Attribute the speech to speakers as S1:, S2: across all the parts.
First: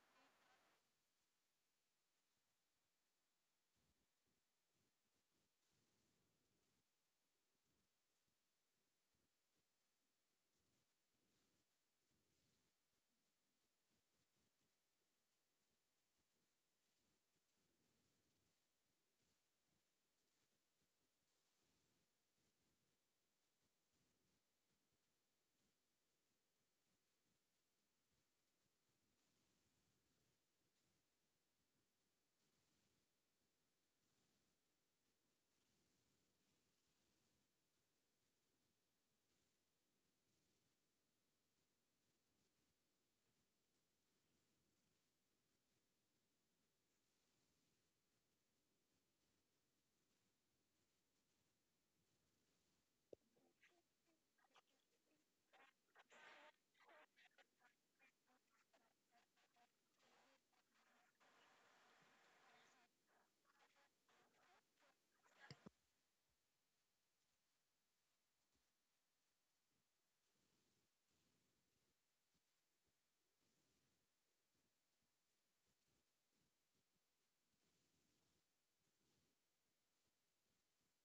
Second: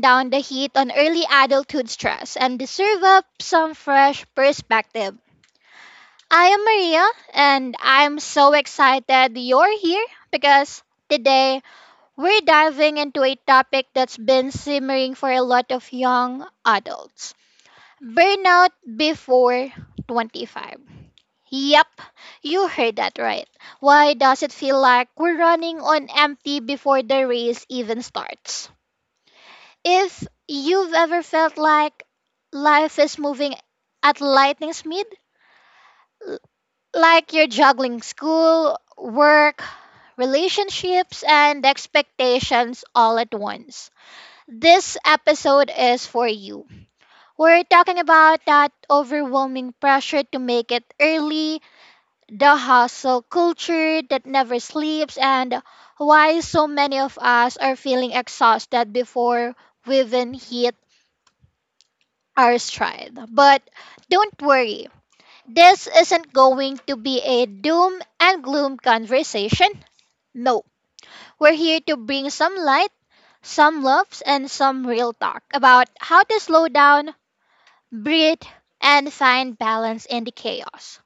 S1: down the heat on early adulthood stress and serve up some fresh perspective. I am Maria, and I'm so excited you're here because today we're diving into a topic that's been simmering for a lot of young adults burnout before 25. Yep, you heard that right. Why does it feel like we're running on empty before the race even starts? If you've ever felt like life is moving at lightning speed, l- like you're juggling school, work, relationships, and expectations all at once, this episode is for you. We're talking about that overwhelming pressure to make it early the hustle culture that never sleeps, and why so many of us are feeling exhausted before we even hit our stride. But don't worry, this isn't going to be a doom and gloom conversation. No, we're here to bring some light, some loves, and some real talk about how to slow down, breathe, and find balance in the chaos.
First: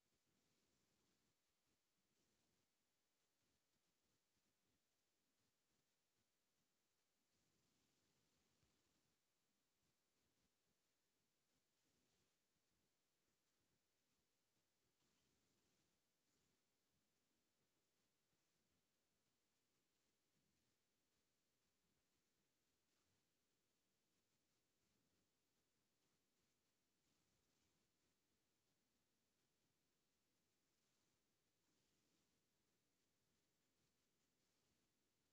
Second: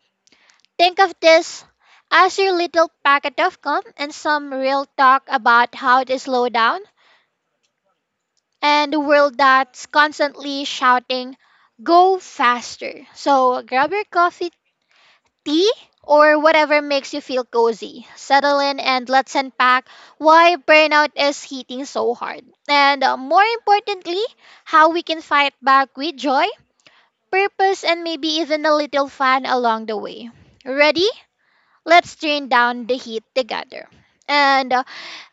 S1: Think of this as your little packet of calm and some real talk about how to slow down and the world that's constantly shouting, go faster. So grab your coffee, tea, or whatever makes you feel cozy. Settle in and let's unpack why burnout is hitting so hard. And More importantly, how we can fight back with joy, purpose, and maybe even a little fun along the way. Ready? Let's turn down the heat together. And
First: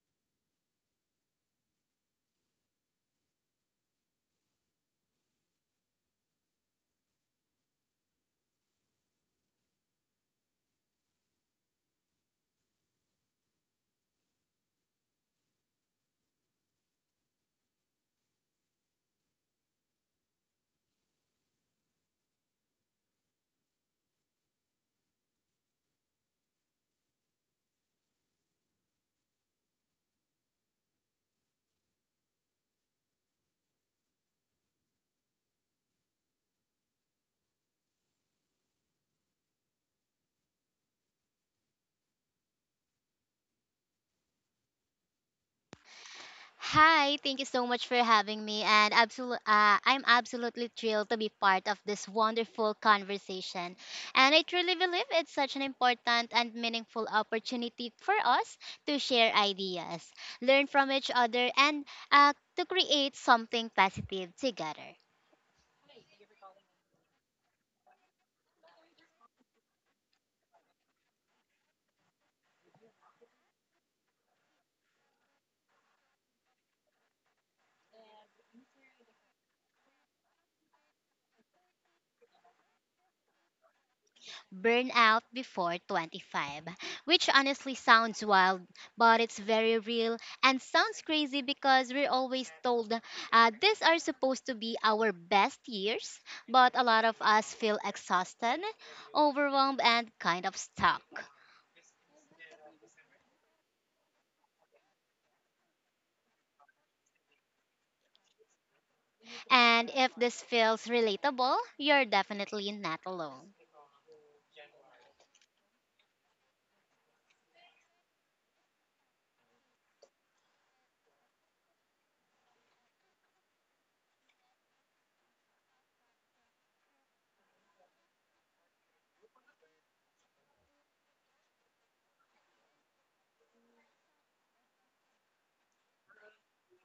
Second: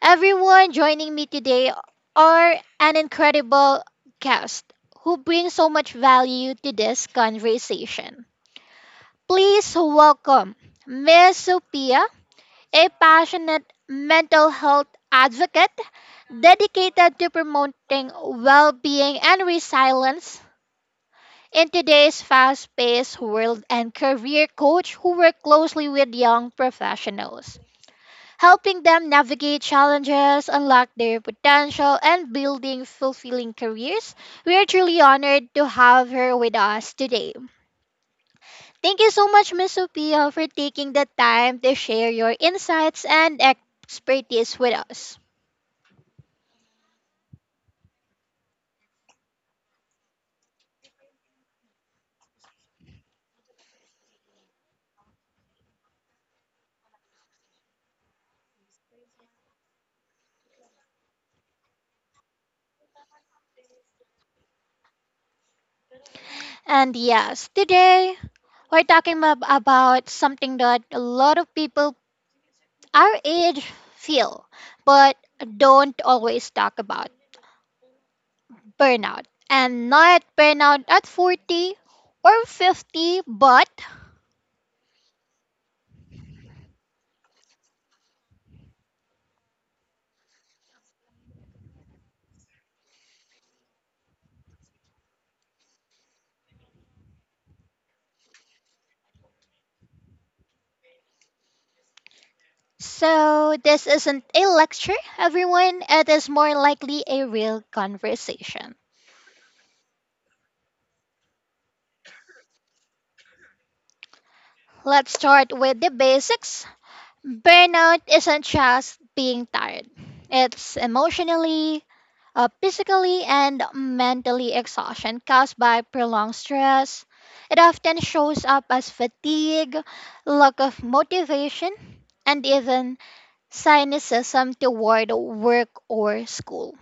S1: Everyone joining me today are an incredible guest who brings so much value to this conversation. Please welcome Ms. Sophia, a passionate mental health advocate dedicated to promoting well being and resilience. In today's fast paced world, and career coach who works closely with young professionals, helping them navigate challenges, unlock their potential, and building fulfilling careers. We are truly honored to have her with us today. Thank you so much, Ms. Sophia, for taking the time to share your insights and expertise with us.
S2: Hi, thank you so much for having me, and I'm absolutely thrilled to be part of this wonderful conversation. And I truly believe it's such an important and meaningful opportunity for us to share ideas, learn from each other, and to create something positive together.
S1: And yes, today we're talking about something that a lot of people our age feel, but don't always talk about burnout. And not burnout at 40 or 50, but
S2: Burnout before 25, which honestly sounds wild, but it's very real and sounds crazy because we're always told these are supposed to be our best years, but a lot of us feel exhausted, overwhelmed, and kind of stuck.
S1: so this isn't a lecture, everyone. It is more likely a real conversation.
S2: And if this feels relatable, you're definitely not alone.
S1: Let's start with the basics. Burnout isn't just being tired, it's emotionally, physically, and mentally exhaustion caused by prolonged stress. It often shows up as fatigue, lack of motivation, and even cynicism toward work or school.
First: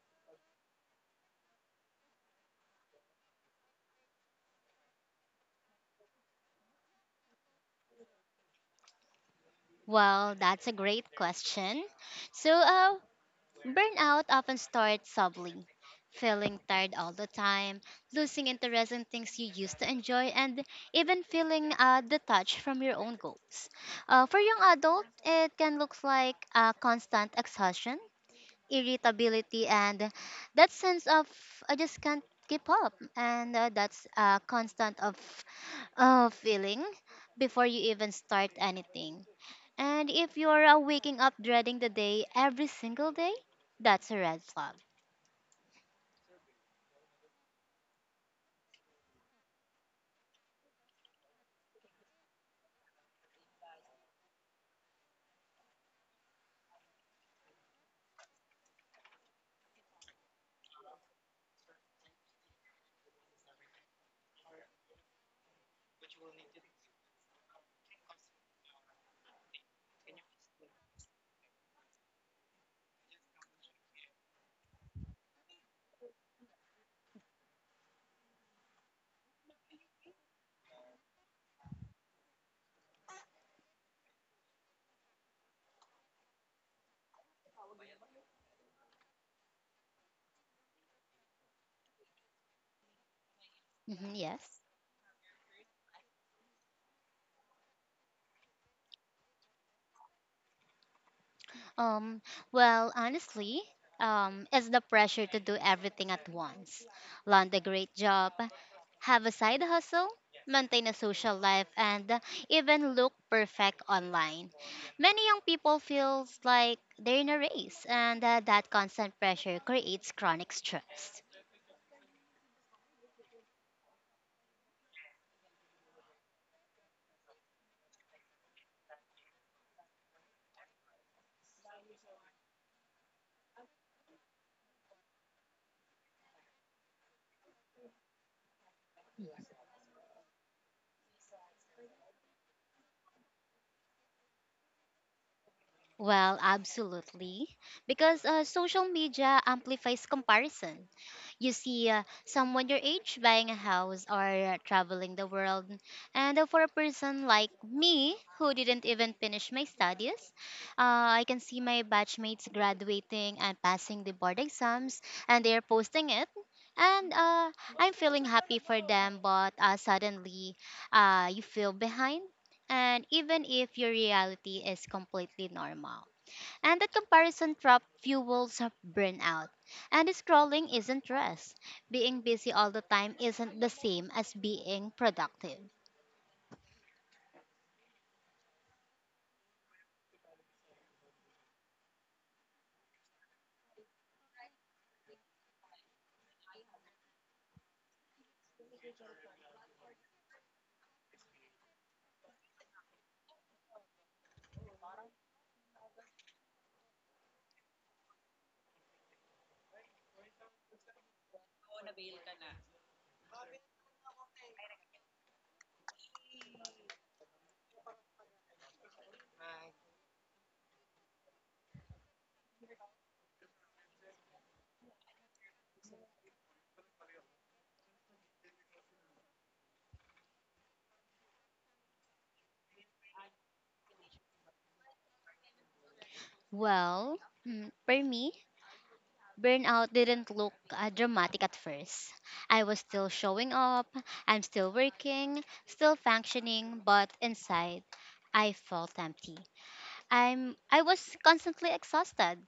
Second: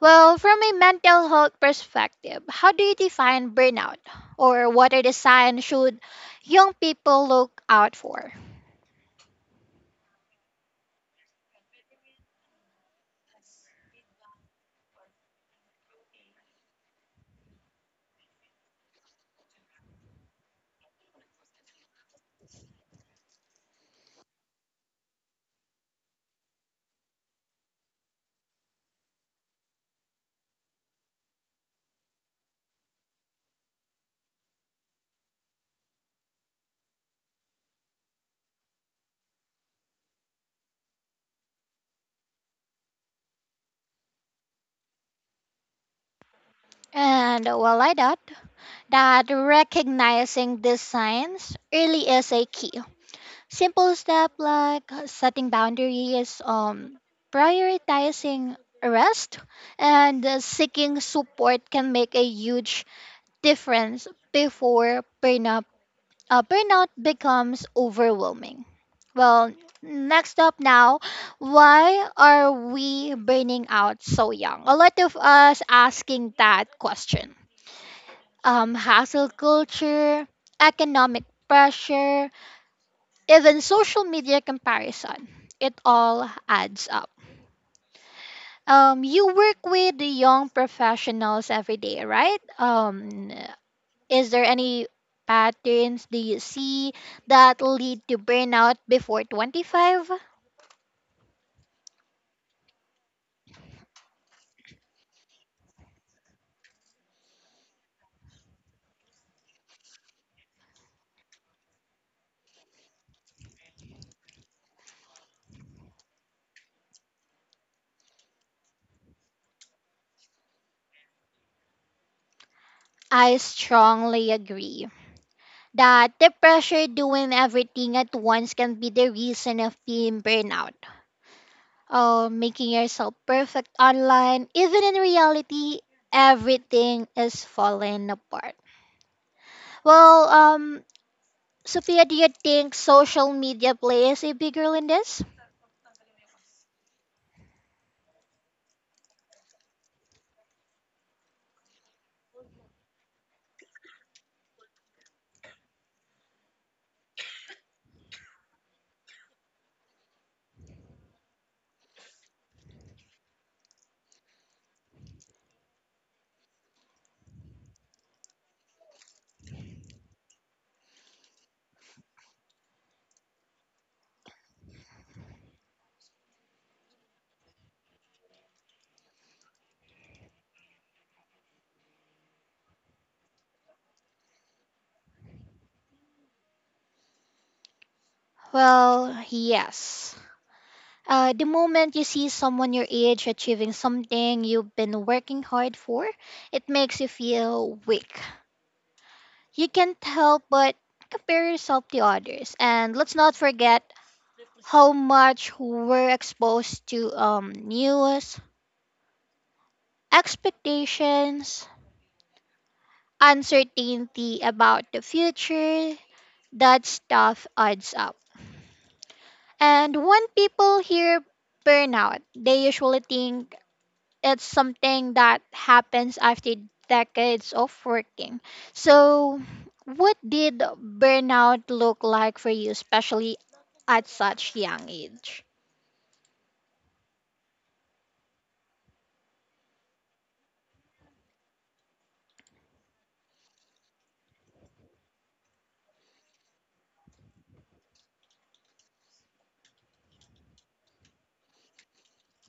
S1: Well, from a mental health perspective, how do you define burnout? Or what are the signs should young people look out for?
S2: Well, that's a great question. So, uh, Burnout often starts subtly, feeling tired all the time, losing interest in things you used to enjoy, and even feeling detached from your own goals. For young adults, it can look like constant exhaustion, irritability, and that sense of I just can't keep up, and that's a constant of feeling before you even start anything. And if you're waking up dreading the day every single day, that's a red flag.
S1: And well, I doubt that recognizing these signs really is a key. Simple step like setting boundaries, prioritizing rest, and seeking support can make a huge difference before burnout becomes overwhelming. Well, next up now, why are we burning out so young? A lot of us asking that question. Hassle culture, economic pressure, even social media comparison. It all adds up. You work with the young professionals every day, right?
S2: Hmm,
S1: Is there
S2: yes.
S1: any patterns do you see that lead to burnout before 25?
S2: Um, well, honestly, it's the pressure to do everything at once: land a great job, have a side hustle, maintain a social life, and even look perfect online. Many young people feels like they're in a race, and that constant pressure creates chronic stress.
S1: I strongly agree that the pressure doing everything at once can be the reason of being burnout. Oh, making yourself perfect online, even in reality, everything is falling apart. Well, Sophia, do you think social media plays a big role in this?
S2: Well, absolutely. Because social media amplifies comparison. You see someone your age buying a house or traveling the world. And for a person like me, who didn't even finish my studies, I can see my batchmates graduating and passing the board exams, and they're posting it. And I'm feeling happy for them, but suddenly you feel behind. And even if your reality is completely normal. And that comparison trap fuels burnout. And scrolling isn't rest. Being busy all the time isn't the same as being productive.
S1: Well, yes. The moment you see someone your age achieving something you've been working hard for, it makes you feel weak. You can't help but compare yourself to others. And let's not forget how much we're exposed to news, expectations, uncertainty about the future. That stuff adds up. And when people hear burnout, they usually think it's something that happens after decades of working. So, what did burnout look like for you, especially at such young age?
S2: Well, for me, burnout didn't look dramatic at first. I was still showing up, I'm still working, still functioning, but inside, I felt empty. I was constantly exhausted,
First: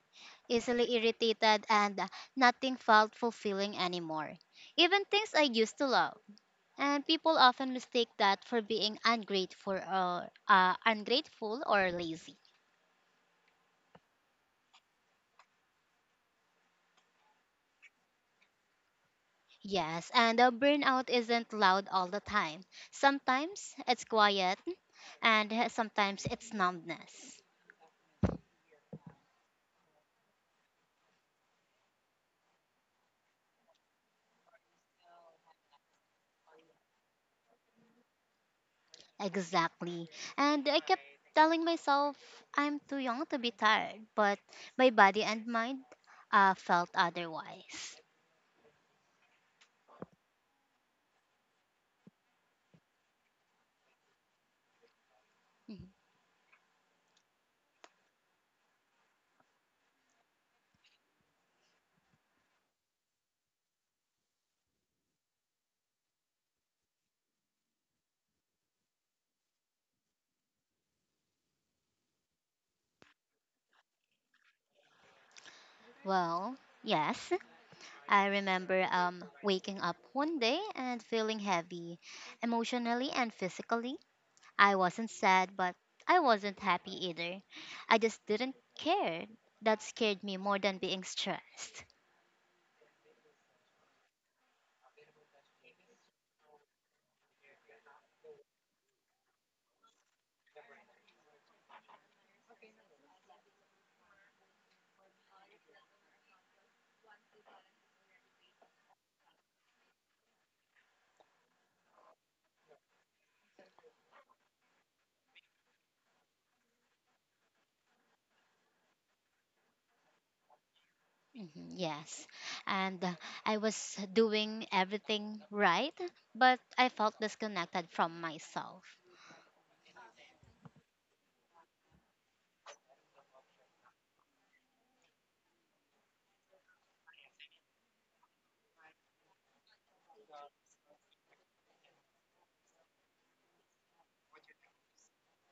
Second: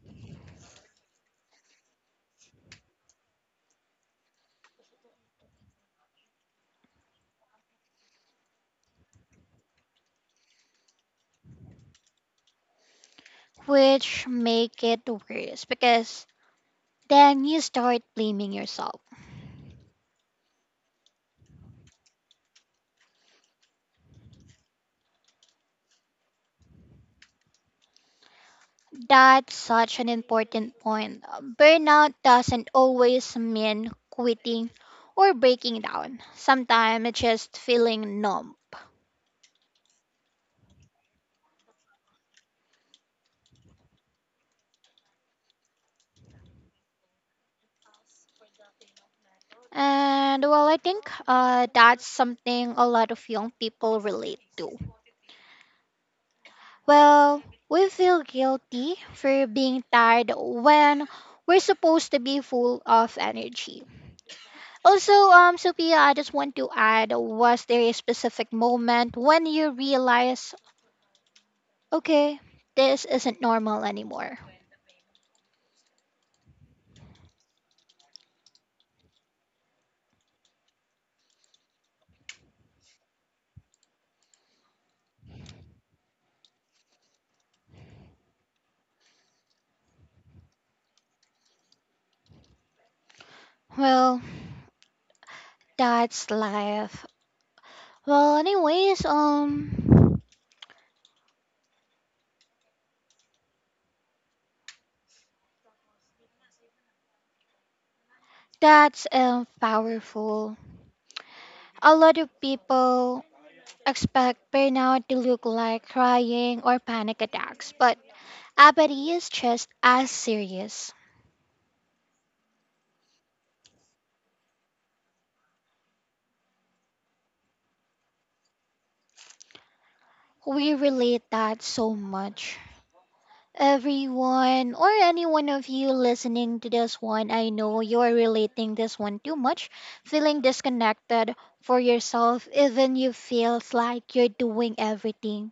S2: easily irritated and nothing felt fulfilling anymore. Even things I used to love. And people often mistake that for being ungrateful or lazy.
S1: Which make it worse because then you start blaming yourself.
S2: Yes, and burnout isn't loud all the time. Sometimes it's quiet and sometimes it's numbness.
S1: That's such an important point. Burnout doesn't always mean quitting or breaking down. Sometimes it's just feeling numb.
S2: Exactly. And I kept telling myself I'm too young to be tired, but my body and mind felt otherwise.
S1: I think that's something a lot of young people relate to.
S2: Mhm.
S1: Well, we feel guilty for being tired when we're supposed to be full of energy. Also, Sophia, I just want to add was there a specific moment when you realize, okay, this isn't normal anymore?
S2: Well, yes, I remember waking up one day and feeling heavy, emotionally and physically. I wasn't sad, but I wasn't happy either. I just didn't care. That scared me more than being stressed.
S1: Well, that's life. Well, anyways, that's powerful. A lot of people expect burnout to look like crying or panic attacks, but apathy is just as serious.
S2: Mhm, yes. And I was doing everything right, but I felt disconnected from myself.
S1: We relate that so much. Everyone or any one of you listening to this one, I know you're relating this one too much, feeling disconnected for yourself even you feels like you're doing everything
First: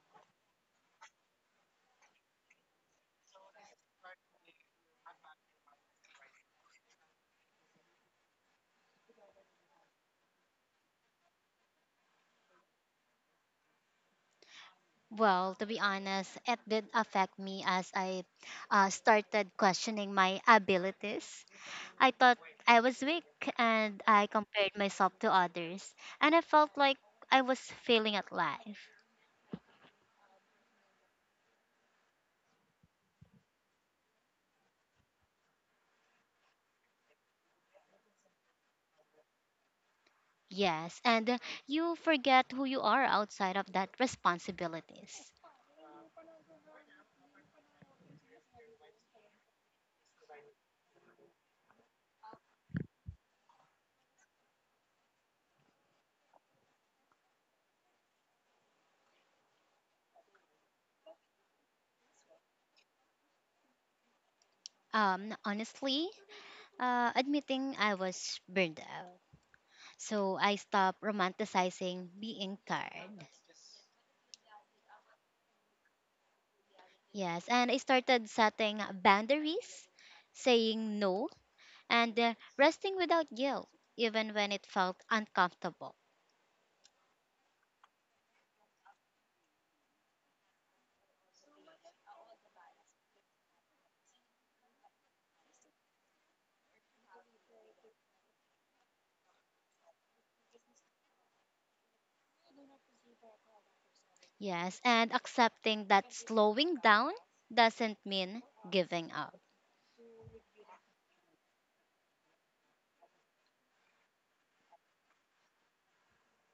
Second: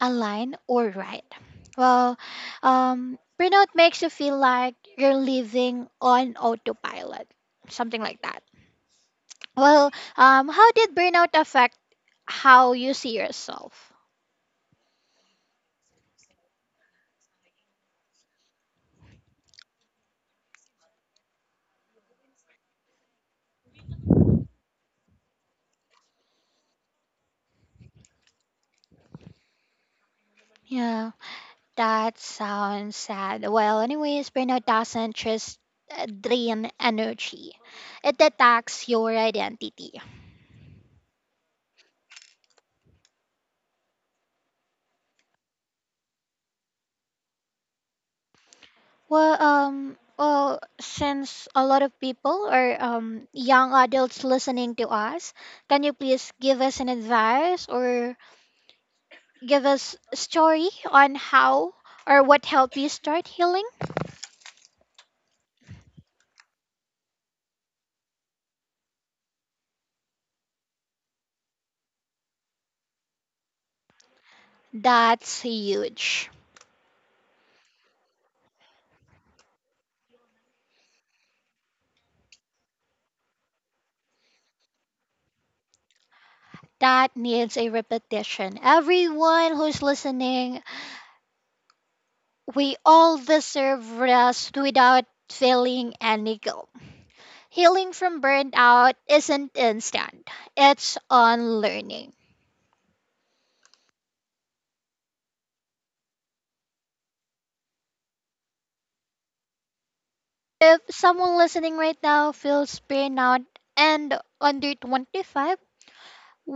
S1: align or right. Well, burnout makes you feel like you're living on autopilot, something like that. Well, how did burnout affect how you see yourself?
S2: Well, to be honest, it did affect me as I started questioning my abilities. I thought I was weak and I compared myself to others, and I felt like I was failing at life.
S1: Yeah, that sounds sad. Well, anyways, burnout doesn't just drain energy, it attacks your identity.
S2: Yes, and you forget who you are outside of that responsibilities.
S1: Well, well, since a lot of people are young adults listening to us, can you please give us an advice or give us a story on how or what helped you start healing?
S2: Honestly, admitting I was burned out. So I stopped romanticizing being tired.
S1: That's huge.
S2: Yes, and I started setting boundaries, saying no, and resting without guilt, even when it felt uncomfortable.
S1: That needs a repetition. Everyone who's listening, we all deserve rest without feeling any guilt. Healing from burnout isn't instant, it's on learning.
S2: Yes, and accepting that slowing down doesn't mean giving up.
S1: If someone listening right now feels burnout and under 25,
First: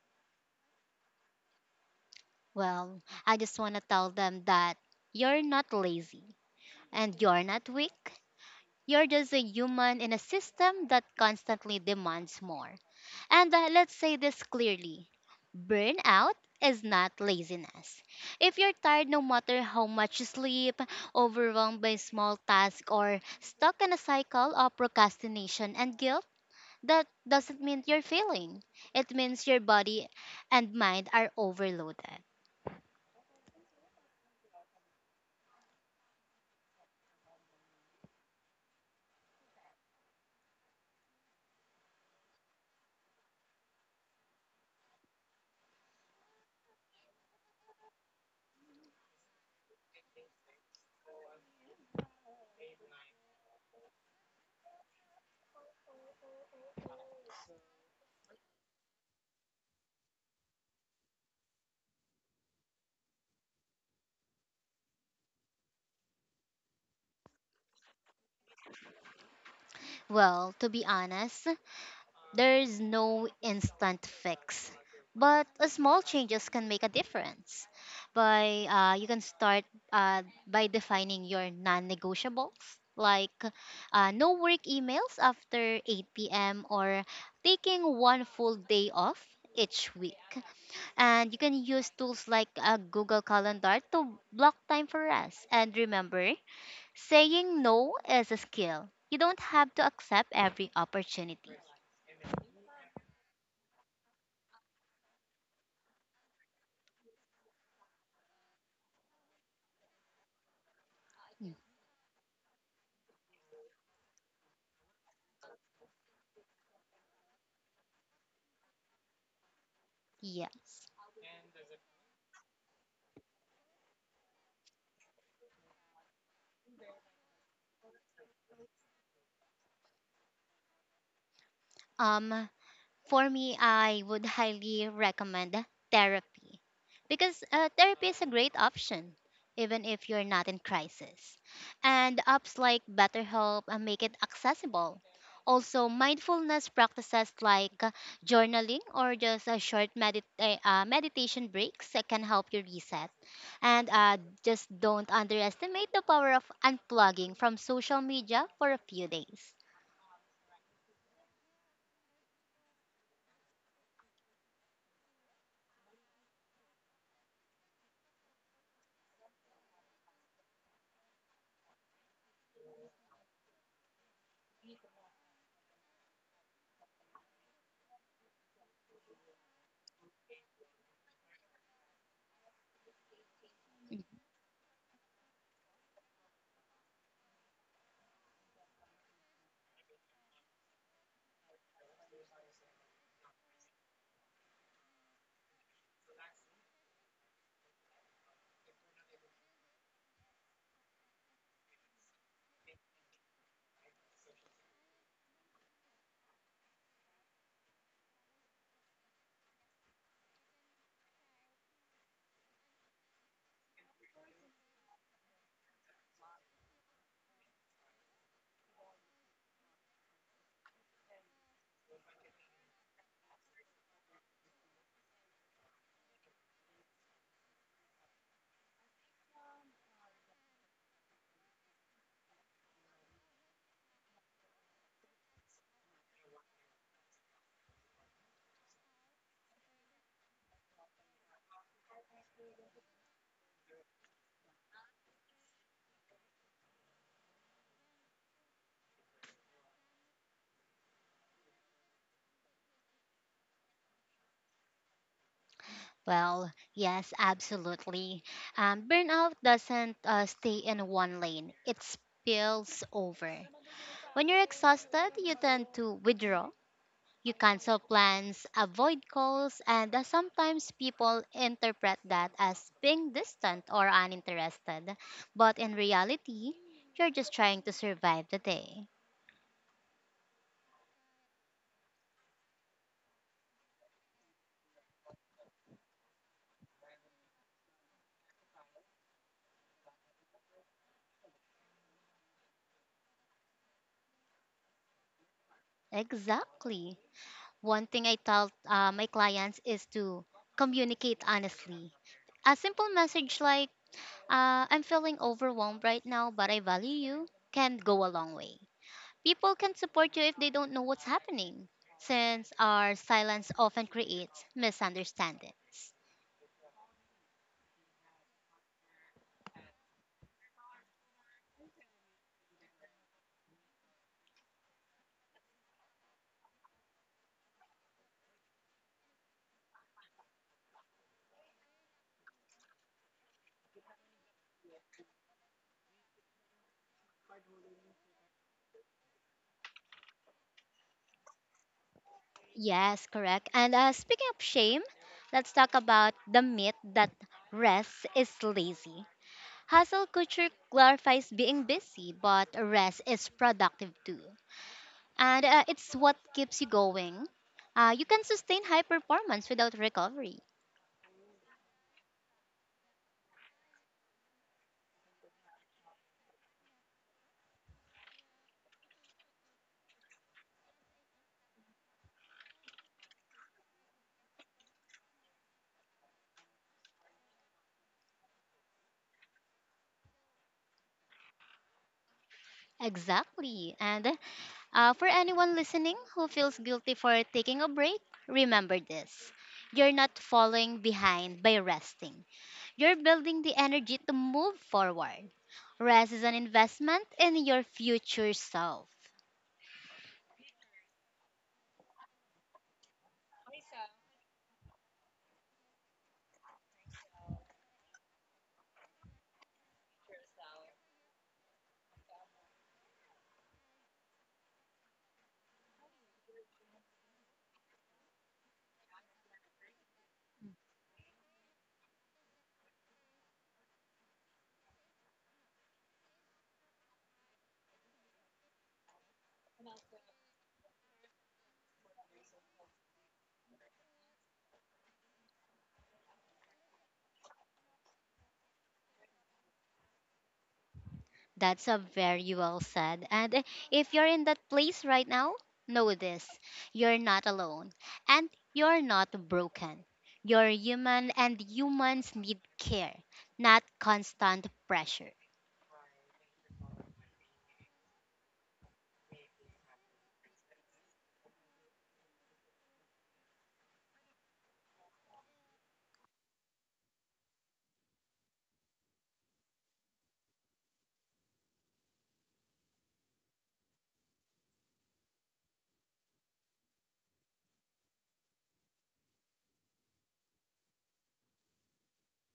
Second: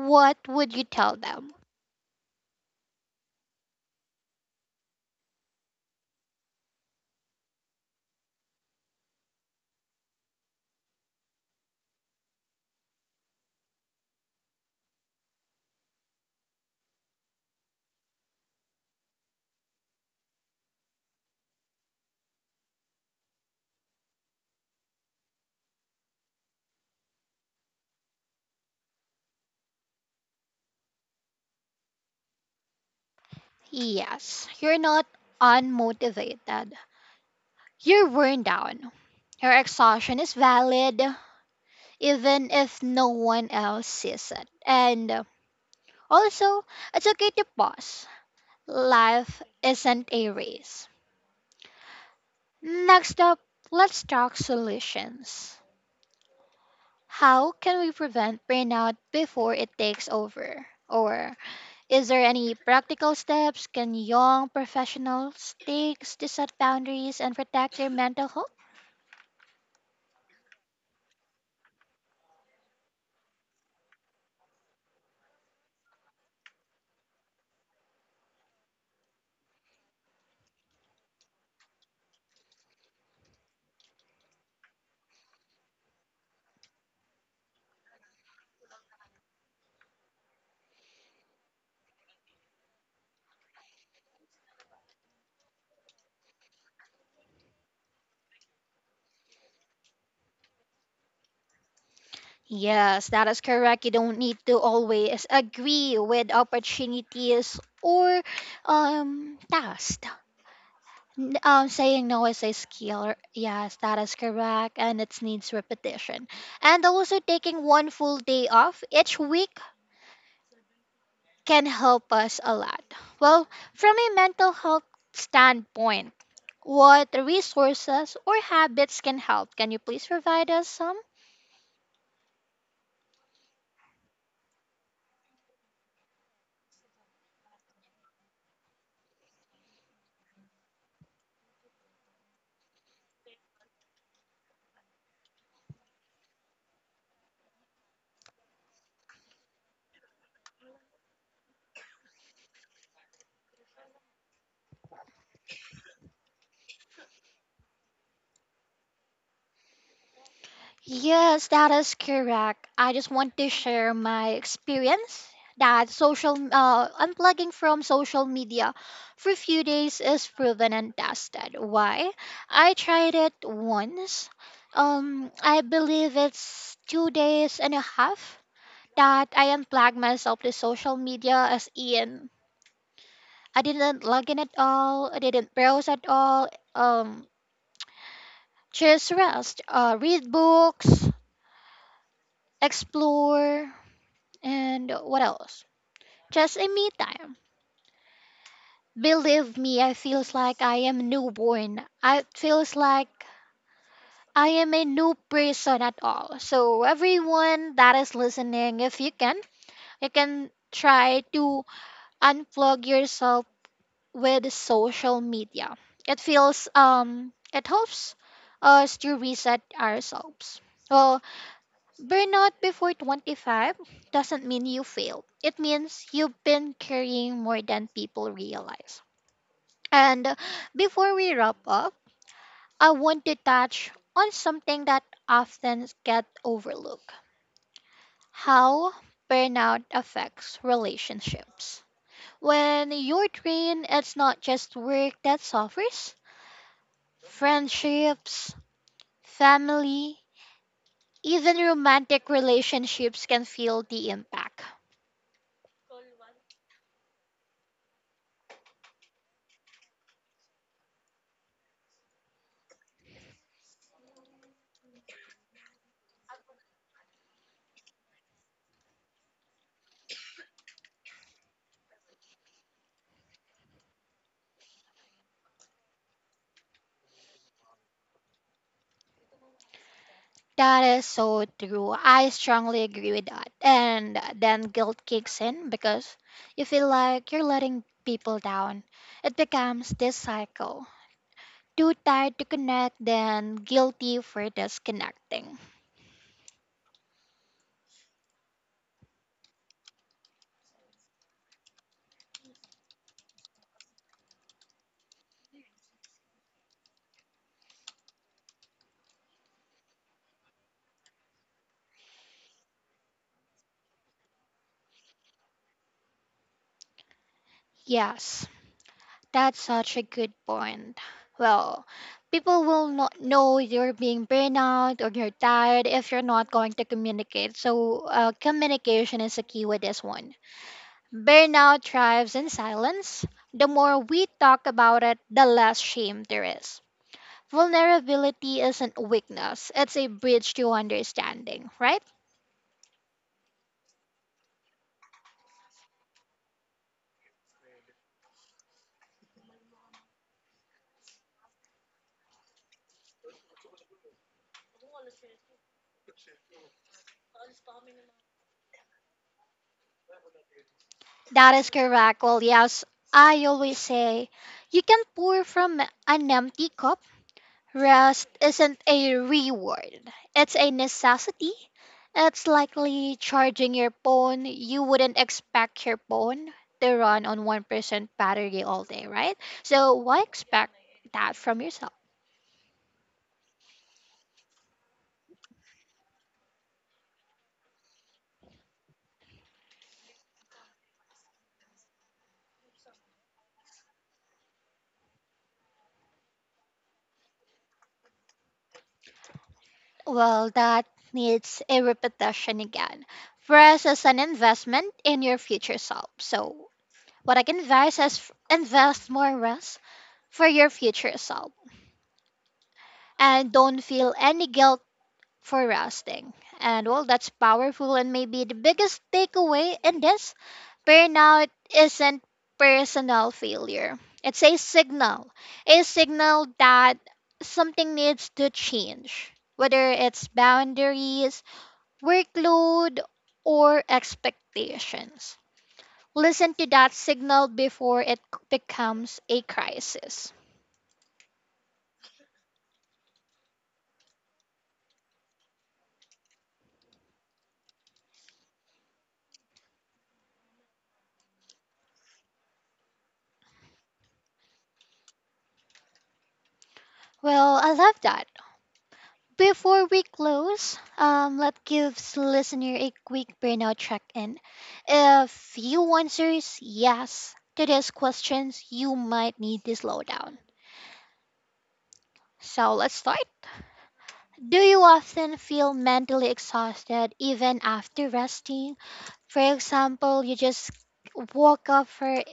S1: what would you tell them?
S2: Well, I just want to tell them that you're not lazy and you're not weak. You're just a human in a system that constantly demands more. And let's say this clearly: burnout is not laziness. If you're tired no matter how much you sleep, overwhelmed by small tasks, or stuck in a cycle of procrastination and guilt, that doesn't mean you're failing. It means your body and mind are overloaded.
S1: Yes, you're not unmotivated. You're worn down. Your exhaustion is valid, even if no one else sees it. And also, it's okay to pause. Life isn't a race. Next up, let's talk solutions. How can we prevent burnout before it takes over? Or is there any practical steps can young professionals take to set boundaries and protect their mental health?
S2: Well, to be honest, there's no instant fix, but a small changes can make a difference. By You can start by defining your non-negotiables, like no work emails after 8 p.m. or taking one full day off each week. And you can use tools like a Google Calendar to block time for rest. And remember, saying no is a skill. You don't have to accept every opportunity.
S1: Yes, that is correct. You don't need to always agree with opportunities or tasks. Saying no is a skill. Yes, that is correct, and it needs repetition. And also taking one full day off each week
S2: Yes.
S1: can help us a lot. Well, from a mental health standpoint, what resources or habits can help? Can you please provide us some?
S2: Um, for me, I would highly recommend therapy because therapy is a great option, even if you're not in crisis. And apps like BetterHelp make it accessible. Also, mindfulness practices like journaling or just a short meditation breaks that can help you reset. And just don't underestimate the power of unplugging from social media for a few days.
S1: Yes, that is correct. I just want to share my experience that social unplugging from social media for a few days is proven and tested. Why? I tried it once. I believe it's 2 days and a half that I unplugged myself to social media as in I didn't log in at all, I didn't browse at all, um, just rest, read books, explore, and what else? Just a me time. Believe me, I feels like I am newborn. I feels like I am a new person at all. So everyone that is listening, if you can, you can try to unplug yourself with social media. It feels it helps us to reset ourselves. Well, burnout before 25 doesn't mean you failed. It means you've been carrying more than people realize. And Before we wrap up, I want to touch on something that often gets overlooked. How burnout affects relationships. When you're drained, it's not just work that suffers, friendships, family, even romantic relationships can feel the impact.
S2: Well, yes, absolutely. Burnout doesn't stay in one lane, it spills over. When you're exhausted, you tend to withdraw. You cancel plans, avoid calls, and sometimes people interpret that as being distant or uninterested. But in reality, you're just trying to survive the day.
S1: That is so true. I strongly agree with that. And then guilt kicks in because you feel like you're letting people down. It becomes this cycle. Too tired to connect, then guilty for disconnecting.
S2: Exactly. One thing I tell my clients is to communicate honestly. A simple message like, "I'm feeling overwhelmed right now, but I value you" can go a long way. People can support you if they don't know what's happening, since our silence often creates misunderstandings.
S1: Yes. That's such a good point. Well, people will not know you're being burned out or you're tired if you're not going to communicate. So, communication is a key with this one. Burnout thrives in silence. The more we talk about it, the less shame there is. Vulnerability isn't weakness, it's a bridge to understanding, right?
S2: Yes, correct. And speaking of shame, let's talk about the myth that rest is lazy. Hustle culture glorifies being busy, but rest is productive too. And it's what keeps you going. You can sustain high performance without recovery.
S1: That is correct. Well, yes, I always say you can pour from an empty cup. Rest isn't a reward, it's a necessity. It's likely charging your phone. You wouldn't expect your phone to run on 1% battery all day, right? So, why expect that from yourself?
S2: Exactly. And for anyone listening who feels guilty for taking a break, remember this. You're not falling behind by resting. You're building the energy to move forward. Rest is an investment in your future self.
S1: Well, that needs a repetition again. First, as an investment in your future self. So, what I can advise is invest more rest for your future self. And don't feel any guilt for resting. And well, that's powerful and maybe the biggest takeaway in this burnout isn't personal failure. It's a signal that something needs to change, whether it's boundaries, workload, or expectations. Listen to that signal before it becomes a crisis.
S2: That's a very well said. And if you're in that place right now, know this. You're not alone. And you're not broken. You're human, and humans need care, not constant pressure.
S1: Well, I love that. Before we close, let's give listener a quick burnout check-in. If you answers yes to these questions, you might need to slow down. So let's start. Do you often feel mentally exhausted even after resting? For example, you just woke up for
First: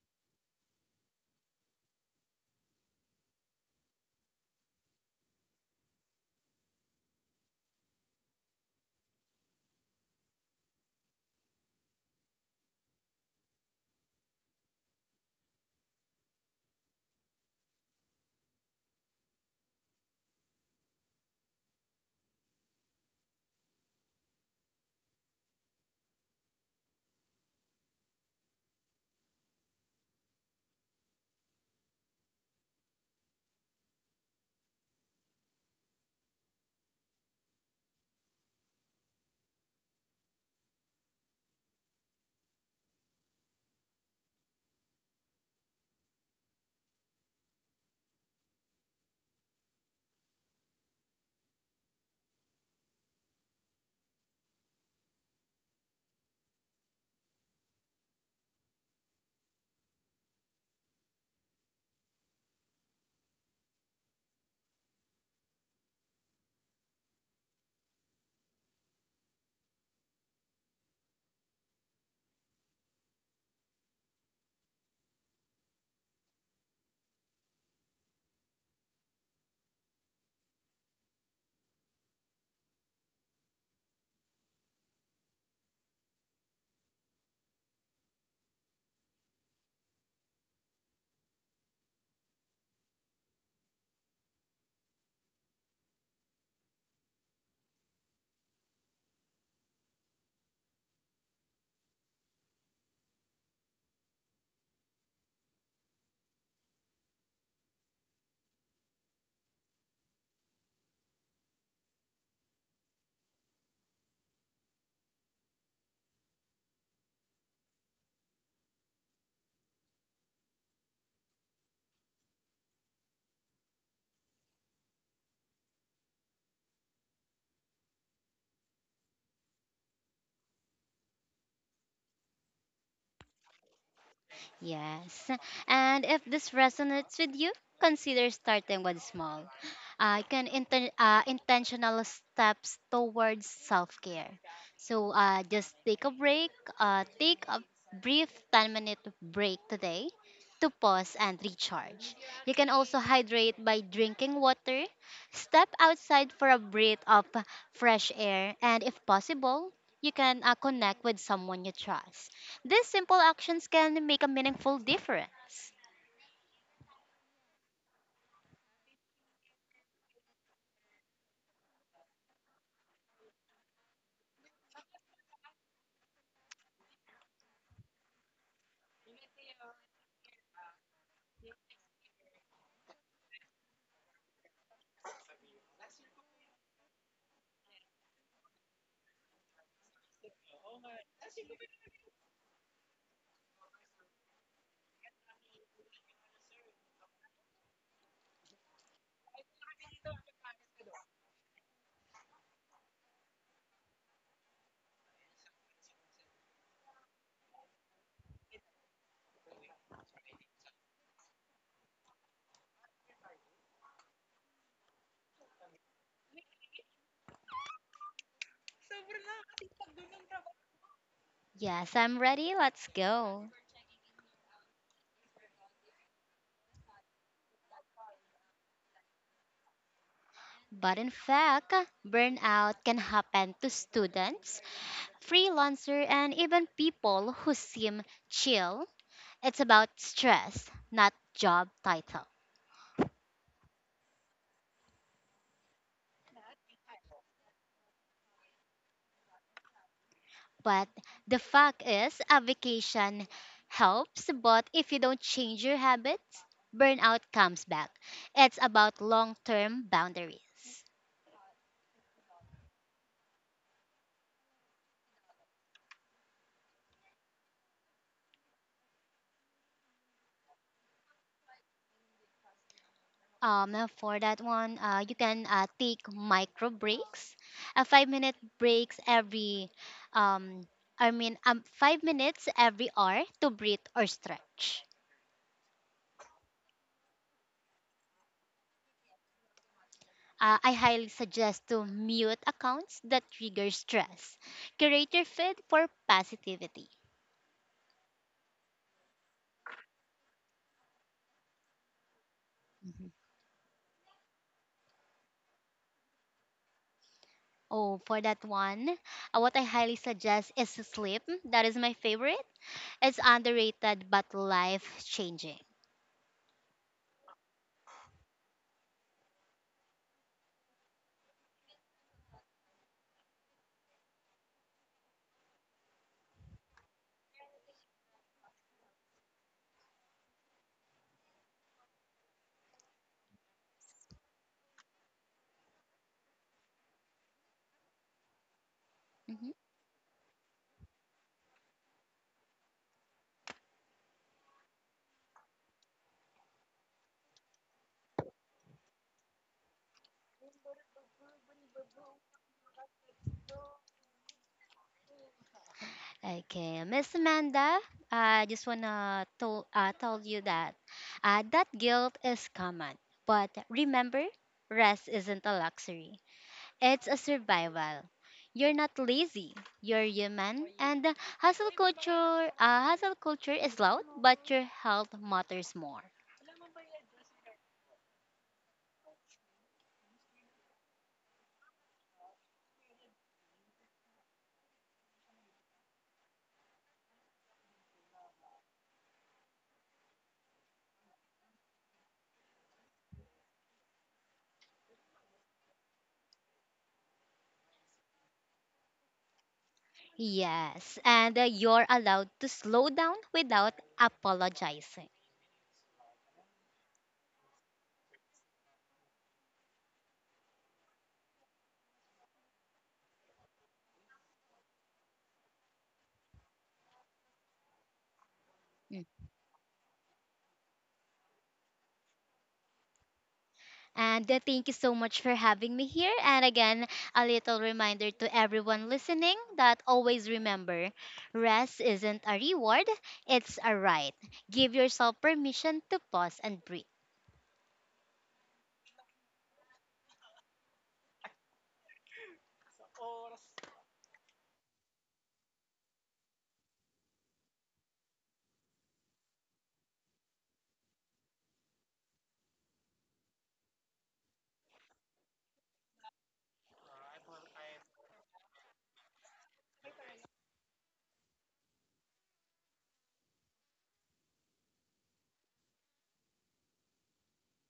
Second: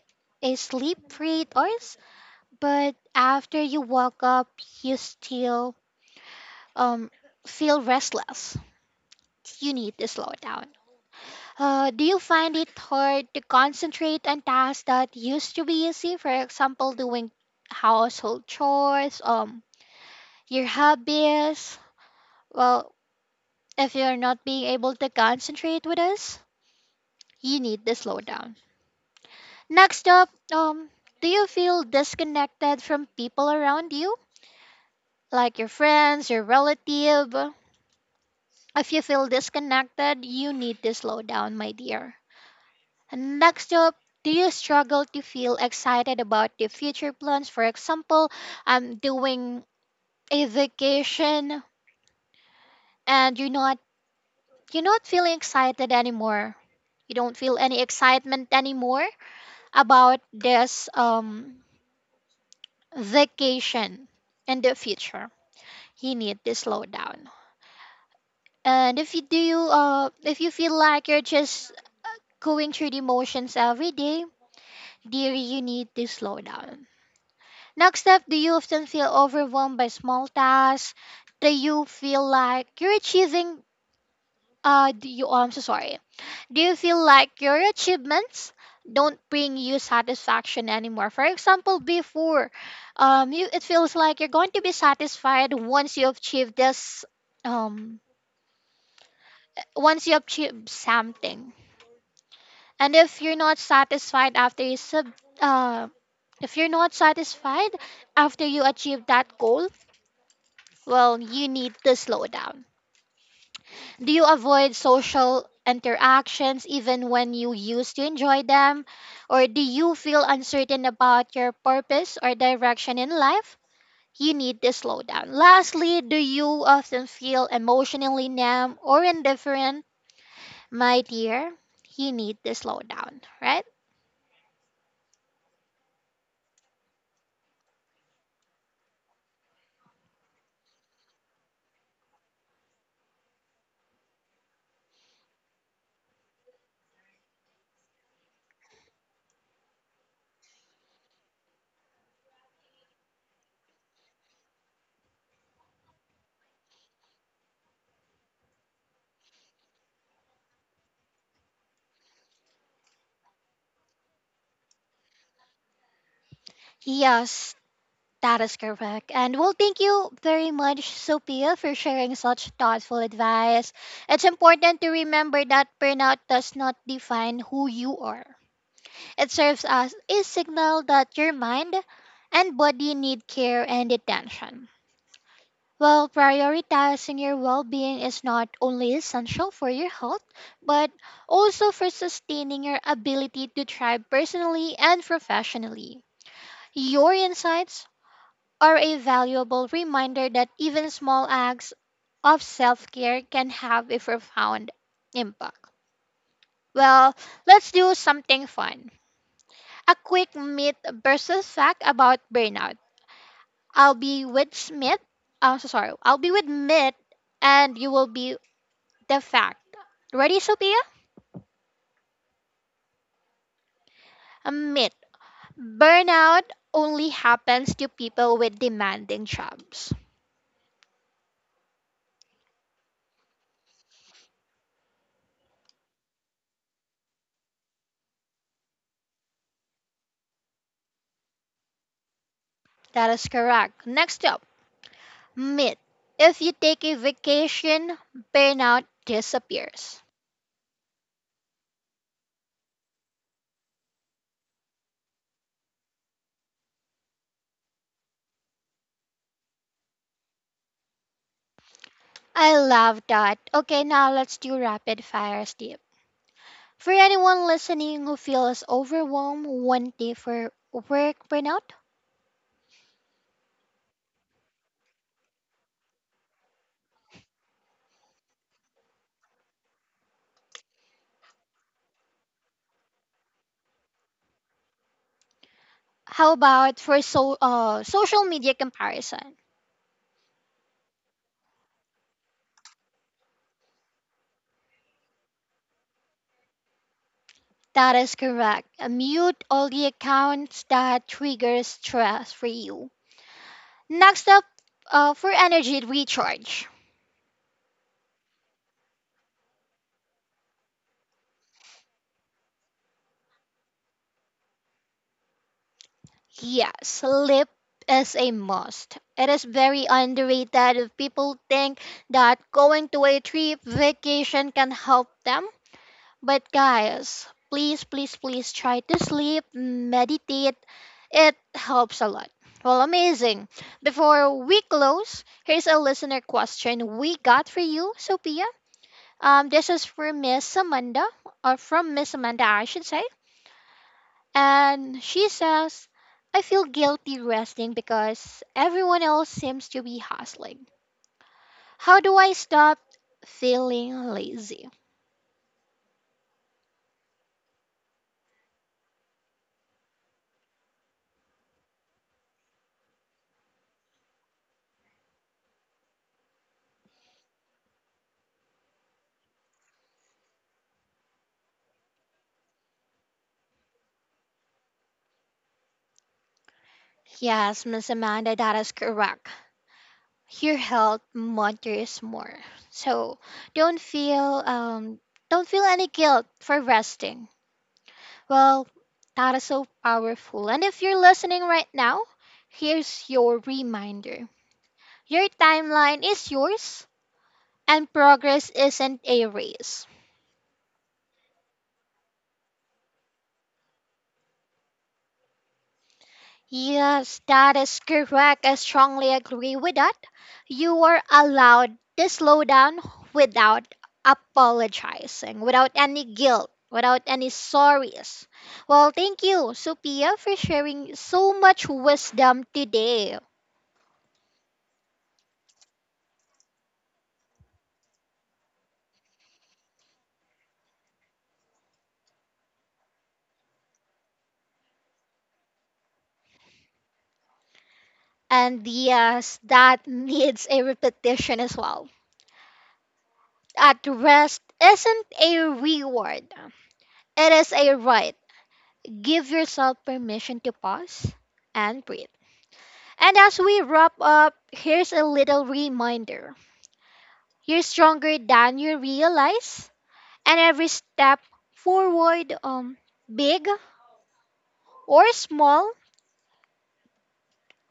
S1: a sleep for 8 hours, but after you woke up, you still um, feel restless. You need to slow down. Do you find it hard to concentrate on tasks that used to be easy? For example, doing household chores, your hobbies. Well, if you're not being able to concentrate with us, you need to slow down. Next up, do you feel disconnected from people around you, like your friends, your relative? If you feel disconnected, you need to slow down, my dear. Next up, do you struggle to feel excited about the future plans? For example, I'm doing a vacation and you're not feeling excited anymore. You don't feel any excitement anymore about this vacation in the future. You need to slow down. And if you feel like you're just going through the motions every day, dear, you need to slow down. Next up, do you often feel overwhelmed by small tasks? Do you feel like you're achieving do you oh, I'm so sorry. Do you feel like your achievements don't bring you satisfaction anymore? For example, before you it feels like you're going to be satisfied once you achieve this um once you achieve something. And uh if you're not satisfied after you achieve that goal, well, you need to slow down. Do you avoid social interactions even when you used to enjoy them? Or do you feel uncertain about your purpose or direction in life? You need to slow down. Lastly, do you often feel emotionally numb or indifferent? My dear, you need to slow down, right?
S2: Yes. And if this resonates with you, consider starting with small. You can intentional steps towards self care. Just take a break, take a brief 10-minute break today to pause and recharge. You can also hydrate by drinking water, step outside for a breath of fresh air, and if possible, you can connect with someone you trust. These simple actions can make a meaningful difference.
S1: Yes, that is correct. And well, thank you very much, Sophia, for sharing such thoughtful advice. It's important to remember that burnout does not define who you are. It serves as a signal that your mind and body need care and attention. Well, prioritizing your well being is not only essential for your health, but also for sustaining your ability to thrive personally and professionally. Your insights are a valuable reminder that even small acts of self care can have a profound impact. Well, let's do something fun. A quick myth versus fact about burnout. I'll be with Smith. I'm so sorry. I'll be with Myth, and you will be the fact. Ready, Sophia?
S2: Yes, I'm ready, let's go.
S1: A myth. Burnout only happens to people with demanding jobs.
S2: But in fact, burnout can happen to students, freelancer, and even people who seem chill. It's about stress, not job title.
S1: That is correct. Next up, myth. If you take a vacation, burnout disappears.
S2: But the fact is, a vacation helps, but if you don't change your habits, burnout comes back. It's about long term boundaries.
S1: I love that. Okay, now let's do rapid fire, Steve. For anyone listening who feels overwhelmed one day for work burnout,
S2: For that one, you can take micro breaks, a 5 minute breaks every, um, 5 minutes every hour to breathe or stretch.
S1: how about for social media comparison?
S2: I highly suggest to mute accounts that trigger stress. Curate your feed for positivity.
S1: That is correct. Mute all the accounts that trigger stress for you.
S2: Mhm.
S1: Next up, for energy recharge.
S2: Oh, for that one, what I highly suggest is sleep. That is my favorite. It's underrated but life changing.
S1: Yeah, sleep is a must. It is very underrated if people think that going to a trip vacation can help them. But guys, please, please, please try to sleep, meditate. It helps a lot. Well, amazing. Before we close, here's a listener question we got for you, Sophia. This is for Miss Amanda, or from Miss Amanda, I should say. And she says, I feel guilty resting because everyone else seems to be hustling. How do I stop feeling lazy?
S2: Okay, Miss Amanda, I just wanna tell you that that guilt is common, but remember, rest isn't a luxury; it's a survival. You're not lazy. You're human, and the hustle culture is loud, but your health matters more.
S1: Yes, Miss Amanda, that is correct. Your health matters more. So don't feel um don't feel any guilt for resting. Well, that is so powerful. And if you're listening right now, here's your reminder. Your timeline is yours and progress isn't a race.
S2: Yes, and you're allowed to slow down without apologizing.
S1: Yes, that is correct. I strongly agree with that. You are allowed to slow down without apologizing, without any guilt, without any sorries. Well,
S2: Hmm.
S1: thank you, Sophia, for sharing so much wisdom today.
S2: And thank you so much for having me here. And again, a little reminder to everyone listening that always remember rest isn't a reward, it's a right. Give yourself permission to pause and breathe.
S1: And yes, that needs a repetition as well. At rest isn't a reward, it is a right. Give yourself permission to pause and breathe. And as we wrap up, here's a little reminder, you're stronger than you realize, and every step forward, big or small,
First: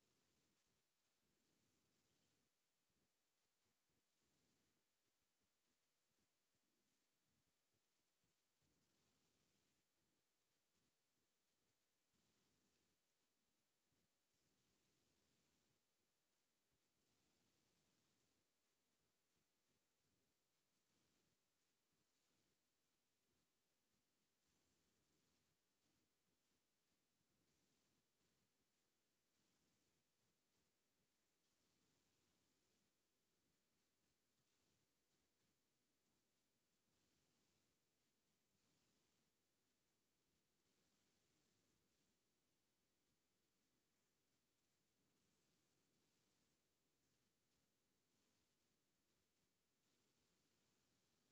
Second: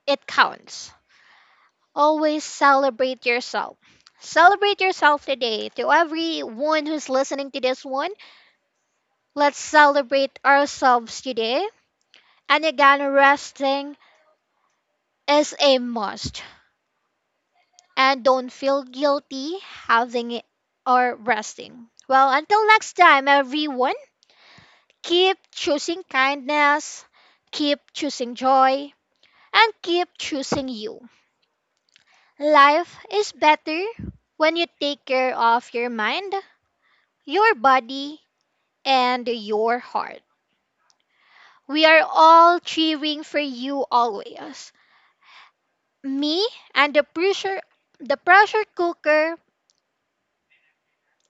S1: it counts. Always celebrate yourself. Celebrate yourself today. To everyone who's listening to this one, let's celebrate ourselves today. And again, resting is a must, and don't feel guilty having it or resting. Well, until next time, everyone, keep choosing kindness, keep choosing joy, and keep choosing you. Life is better when you take care of your mind, your body, and your heart. We are all cheering for you always. Me and the pressure cooker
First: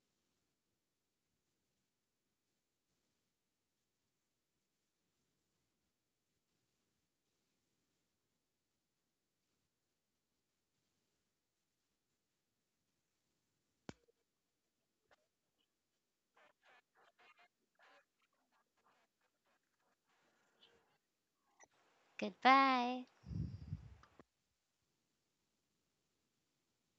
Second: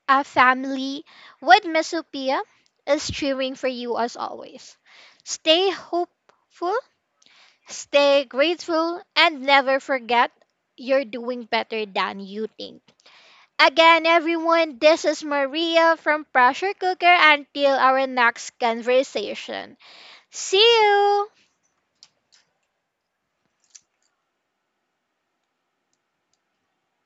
S1: our family with Miss Sophia is cheering for you as always. Stay hopeful, stay grateful, and never forget you're doing better than you think. Again, everyone, this is Maria from Pressure Cooker until our next conversation. See you!
S2: Goodbye.